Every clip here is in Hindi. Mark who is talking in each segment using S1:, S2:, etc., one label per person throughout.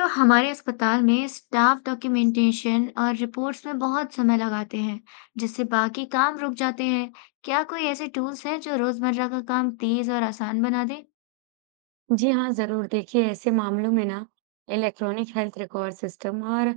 S1: तो हमारे अस्पताल में स्टाफ डॉक्यूमेंटेशन और रिपोर्ट्स में बहुत समय लगाते हैं, जिससे बाकी काम रुक जाते हैं। क्या कोई ऐसे टूल्स हैं जो रोजमर्रा का काम तेज और आसान बना दे?
S2: जी हाँ, ज़रूर। देखिए, ऐसे मामलों में ना इलेक्ट्रॉनिक हेल्थ रिकॉर्ड सिस्टम और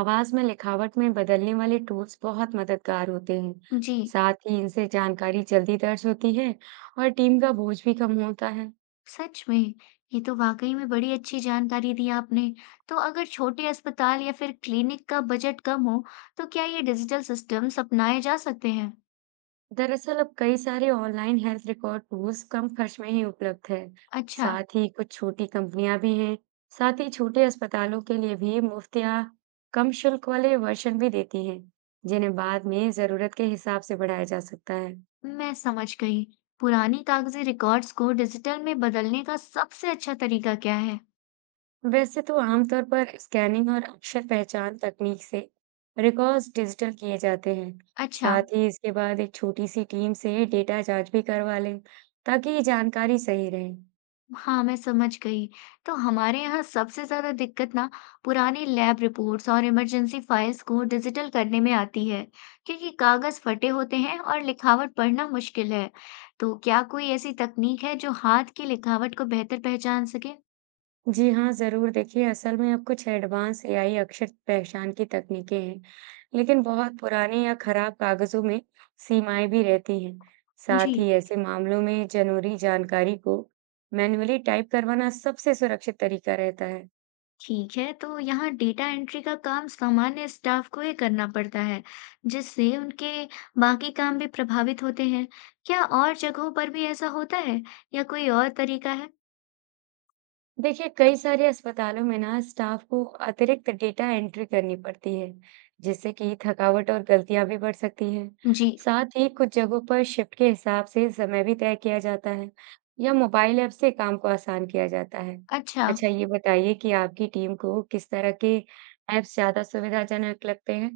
S2: आवाज़ में लिखावट में बदलने वाले टूल्स बहुत मददगार होते हैं।
S1: जी,
S2: साथ ही इनसे जानकारी जल्दी दर्ज होती है और टीम का बोझ भी कम होता है।
S1: सच में, ये तो वाकई में बड़ी अच्छी जानकारी दी आपने। तो अगर छोटे अस्पताल या फिर क्लिनिक का बजट कम हो, तो क्या ये डिजिटल सिस्टम्स अपनाए जा सकते हैं?
S2: दरअसल अब कई सारे ऑनलाइन हेल्थ रिकॉर्ड टूल्स कम खर्च में ही उपलब्ध है।
S1: अच्छा,
S2: साथ ही कुछ छोटी कंपनियां भी हैं। साथ ही छोटे अस्पतालों के लिए भी मुफ्त या कम शुल्क वाले वर्जन भी देती हैं, जिन्हें बाद में ज़रूरत के हिसाब से बढ़ाया जा सकता है।
S1: मैं समझ गई। पुरानी कागजी रिकॉर्ड्स को डिजिटल में बदलने का सबसे अच्छा तरीका क्या है?
S2: वैसे तो आमतौर पर स्कैनिंग और अक्षर पहचान तकनीक से रिकॉर्ड्स डिजिटल किए जाते हैं।
S1: अच्छा।
S2: साथ ही इसके बाद एक छोटी सी टीम से डेटा जांच भी करवा लें, ताकि ये जानकारी सही रहे।
S1: हाँ, मैं समझ गई। तो हमारे यहाँ सबसे ज़्यादा दिक्कत ना पुरानी लैब रिपोर्ट्स और इमरजेंसी फाइल्स को डिजिटल करने में आती है, क्योंकि कागज़ फटे होते हैं और लिखावट पढ़ना मुश्किल है। तो क्या कोई ऐसी तकनीक है जो हाथ की लिखावट को बेहतर पहचान सके?
S2: जी हाँ, जरूर। देखिए, असल में अब कुछ एडवांस एआई अक्षर पहचान की तकनीकें हैं, लेकिन बहुत पुराने या खराब कागजों में सीमाएं भी रहती हैं। साथ
S1: जी,
S2: ही ऐसे मामलों में जरूरी जानकारी को मैन्युअली टाइप करवाना सबसे सुरक्षित तरीका रहता है।
S1: ठीक है, तो यहाँ डेटा एंट्री का काम सामान्य स्टाफ को ही करना पड़ता है, जिससे उनके बाकी काम भी प्रभावित होते हैं। क्या और जगहों पर भी ऐसा होता है या कोई और तरीका है?
S2: देखिए, कई सारे अस्पतालों में ना स्टाफ को अतिरिक्त डेटा एंट्री करनी पड़ती है, जिससे कि थकावट और गलतियां भी बढ़ सकती हैं।
S1: जी,
S2: साथ ही कुछ जगहों पर शिफ्ट के हिसाब से समय भी तय किया जाता है या मोबाइल ऐप से काम को आसान किया जाता है।
S1: अच्छा,
S2: अच्छा, ये बताइए कि आपकी टीम को किस तरह के ऐप्स ज्यादा सुविधाजनक लगते हैं।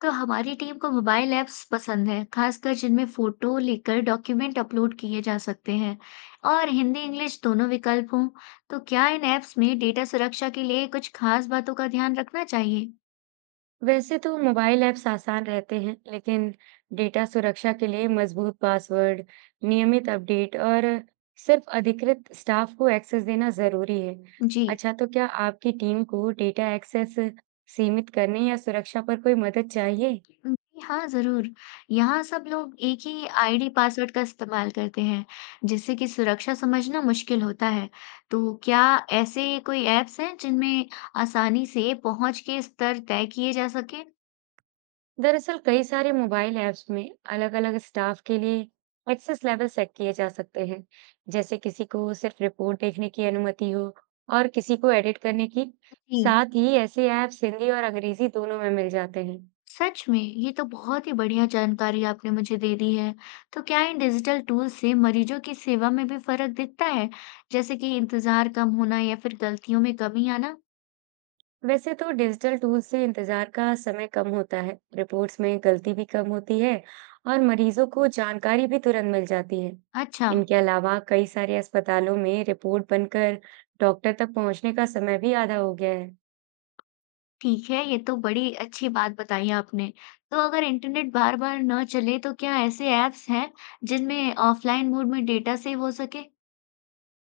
S1: तो हमारी टीम को मोबाइल ऐप्स पसंद है, खासकर जिनमें फोटो लेकर डॉक्यूमेंट अपलोड किए जा सकते हैं और हिंदी इंग्लिश दोनों विकल्प हों। तो क्या इन ऐप्स में डेटा सुरक्षा के लिए कुछ खास बातों का ध्यान रखना चाहिए?
S2: वैसे तो मोबाइल ऐप्स आसान रहते हैं, लेकिन डेटा सुरक्षा के लिए मजबूत पासवर्ड, नियमित अपडेट और सिर्फ अधिकृत स्टाफ को एक्सेस देना जरूरी है।
S1: जी,
S2: अच्छा, तो क्या आपकी टीम को डेटा एक्सेस सीमित करने या सुरक्षा पर कोई मदद चाहिए?
S1: जी हाँ, जरूर। यहाँ सब लोग एक ही आईडी पासवर्ड का इस्तेमाल करते हैं, जिससे कि सुरक्षा समझना मुश्किल होता है। तो क्या ऐसे कोई ऐप्स हैं जिनमें आसानी से पहुंच के स्तर तय किए जा सके?
S2: दरअसल कई सारे मोबाइल ऐप्स में अलग-अलग स्टाफ के लिए एक्सेस लेवल सेट किए जा सकते हैं, जैसे किसी को सिर्फ रिपोर्ट देखने की अनुमति हो और किसी को एडिट करने की।
S1: जी,
S2: साथ ही ऐसे ऐप्स हिंदी और अंग्रेजी दोनों में मिल जाते हैं।
S1: सच में ये तो बहुत ही बढ़िया जानकारी आपने मुझे दे दी है। तो क्या इन डिजिटल टूल से मरीजों की सेवा में भी फर्क दिखता है? जैसे कि इंतजार कम होना या फिर गलतियों में कमी आना?
S2: वैसे तो डिजिटल टूल से इंतजार का समय कम होता है, रिपोर्ट्स में गलती भी कम होती है और मरीजों को जानकारी भी तुरंत मिल जाती है।
S1: अच्छा,
S2: इनके अलावा कई सारे अस्पतालों में रिपोर्ट बनकर डॉक्टर तक पहुंचने का समय भी आधा हो गया है।
S1: ठीक है, ये तो बड़ी अच्छी बात बताई आपने। तो अगर इंटरनेट बार-बार न चले तो क्या ऐसे ऐप्स हैं जिनमें ऑफलाइन मोड में डेटा सेव हो सके?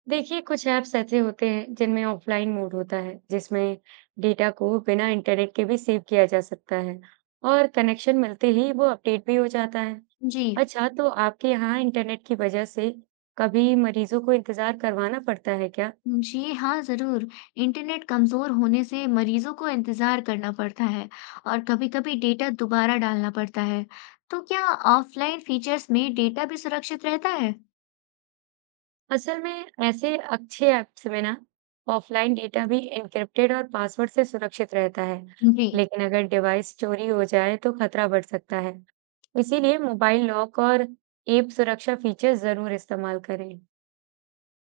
S2: देखिए, कुछ ऐप्स ऐसे होते हैं जिनमें ऑफलाइन मोड होता है, जिसमें डेटा को बिना इंटरनेट के भी सेव किया जा सकता है और कनेक्शन मिलते ही वो अपडेट भी हो जाता है।
S1: जी।
S2: अच्छा, तो आपके यहाँ इंटरनेट की वजह से कभी मरीजों को इंतजार करवाना पड़ता है क्या?
S1: जी हाँ, ज़रूर। इंटरनेट कमज़ोर होने से मरीज़ों को इंतज़ार करना पड़ता है और कभी-कभी डेटा दोबारा डालना पड़ता है। तो क्या ऑफ़लाइन फ़ीचर्स में डेटा भी सुरक्षित रहता है?
S2: असल में ऐसे अच्छे ऐप्स में ना ऑफलाइन डेटा भी एन्क्रिप्टेड और पासवर्ड से सुरक्षित रहता है।
S1: जी,
S2: लेकिन अगर डिवाइस चोरी हो जाए तो खतरा बढ़ सकता है, इसीलिए मोबाइल लॉक और ऐप सुरक्षा फीचर जरूर इस्तेमाल करें।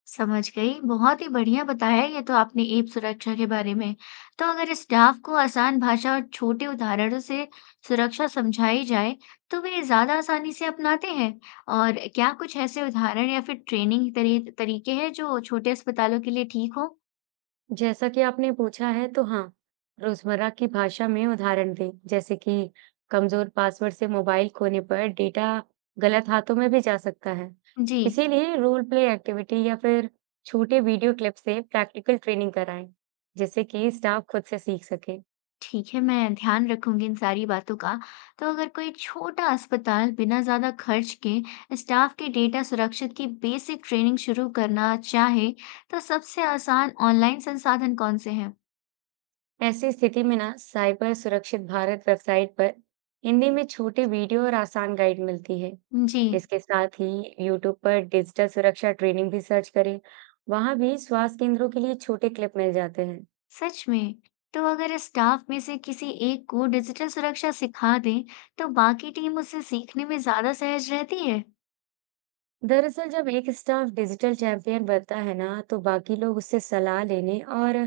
S1: समझ गई। बहुत ही बढ़िया बताया ये तो आपने ऐप सुरक्षा के बारे में। तो अगर स्टाफ़ को आसान भाषा और छोटे उदाहरणों से सुरक्षा समझाई जाए, तो वे ज़्यादा आसानी से अपनाते हैं। और क्या कुछ ऐसे उदाहरण या फिर ट्रेनिंग तरीके हैं जो छोटे अस्पतालों के लिए ठीक हों?
S2: जैसा कि आपने पूछा है तो हाँ, रोजमर्रा की भाषा में उदाहरण दें, जैसे कि कमजोर पासवर्ड से मोबाइल खोने पर डेटा गलत हाथों में भी जा सकता है।
S1: जी,
S2: इसीलिए रोल प्ले एक्टिविटी या फिर छोटे वीडियो क्लिप से प्रैक्टिकल ट्रेनिंग कराएं, जिससे कि स्टाफ खुद से सीख सके।
S1: ठीक है, मैं ध्यान रखूँगी इन सारी बातों का। तो अगर कोई छोटा अस्पताल बिना ज़्यादा खर्च के स्टाफ की डेटा सुरक्षित की बेसिक ट्रेनिंग शुरू करना चाहे, तो सबसे आसान ऑनलाइन संसाधन कौन-से हैं?
S2: ऐसी स्थिति में ना साइबर सुरक्षित भारत वेबसाइट पर हिंदी में छोटे वीडियो और आसान गाइड मिलती है।
S1: जी,
S2: इसके साथ ही यूट्यूब पर डिजिटल सुरक्षा ट्रेनिंग भी सर्च करें, वहाँ भी स्वास्थ्य केंद्रों के लिए छोटे क्लिप मिल जाते हैं।
S1: सच में। तो अगर स्टाफ में से किसी एक को डिजिटल सुरक्षा सिखा दें, तो बाकी टीम उससे सीखने में ज़्यादा सहज रहती है?
S2: दरअसल जब एक स्टाफ डिजिटल चैंपियन बनता है ना, तो बाकी लोग उससे सलाह लेने और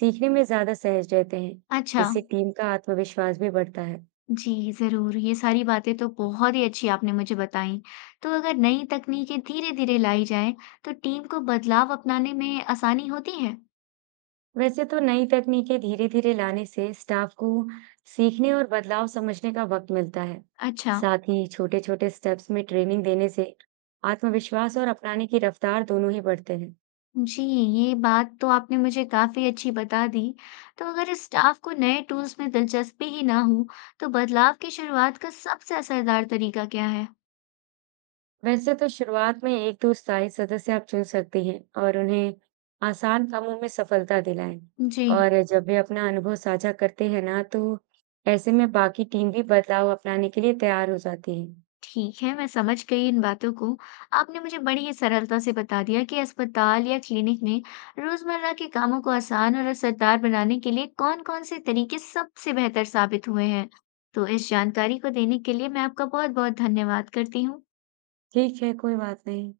S2: सीखने में ज़्यादा सहज रहते हैं।
S1: अच्छा।
S2: इससे टीम का आत्मविश्वास भी बढ़ता है।
S1: जी, ज़रूर। ये सारी बातें तो बहुत ही अच्छी आपने मुझे बताई। तो अगर नई तकनीकें धीरे-धीरे लाई जाएँ, तो टीम को बदलाव अपनाने में आसानी होती है?
S2: वैसे तो नई तकनीकें धीरे-धीरे लाने से स्टाफ को सीखने और बदलाव समझने का वक्त मिलता है।
S1: अच्छा।
S2: साथ ही छोटे-छोटे स्टेप्स में ट्रेनिंग देने से आत्मविश्वास और अपनाने की रफ्तार दोनों ही बढ़ते हैं।
S1: जी, ये बात तो आपने मुझे काफ़ी अच्छी बता दी। तो अगर स्टाफ को नए टूल्स में दिलचस्पी ही ना हो, तो बदलाव की शुरुआत का सबसे असरदार तरीका क्या है?
S2: वैसे तो शुरुआत में एक दो स्थायी सदस्य आप चुन सकती हैं और उन्हें आसान कामों में सफलता दिलाएं।
S1: जी।
S2: और जब वे अपना अनुभव साझा करते हैं ना, तो ऐसे में बाकी टीम भी बदलाव अपनाने के लिए तैयार हो जाती है।
S1: ठीक है, मैं समझ गई इन बातों को। आपने मुझे बड़ी ही सरलता से बता दिया कि अस्पताल या क्लिनिक में रोज़मर्रा के कामों को आसान और असरदार बनाने के लिए कौन-कौन से तरीके सबसे बेहतर साबित हुए हैं। तो इस जानकारी को देने के लिए मैं आपका बहुत-बहुत धन्यवाद करती हूँ।
S2: ठीक है, कोई बात नहीं।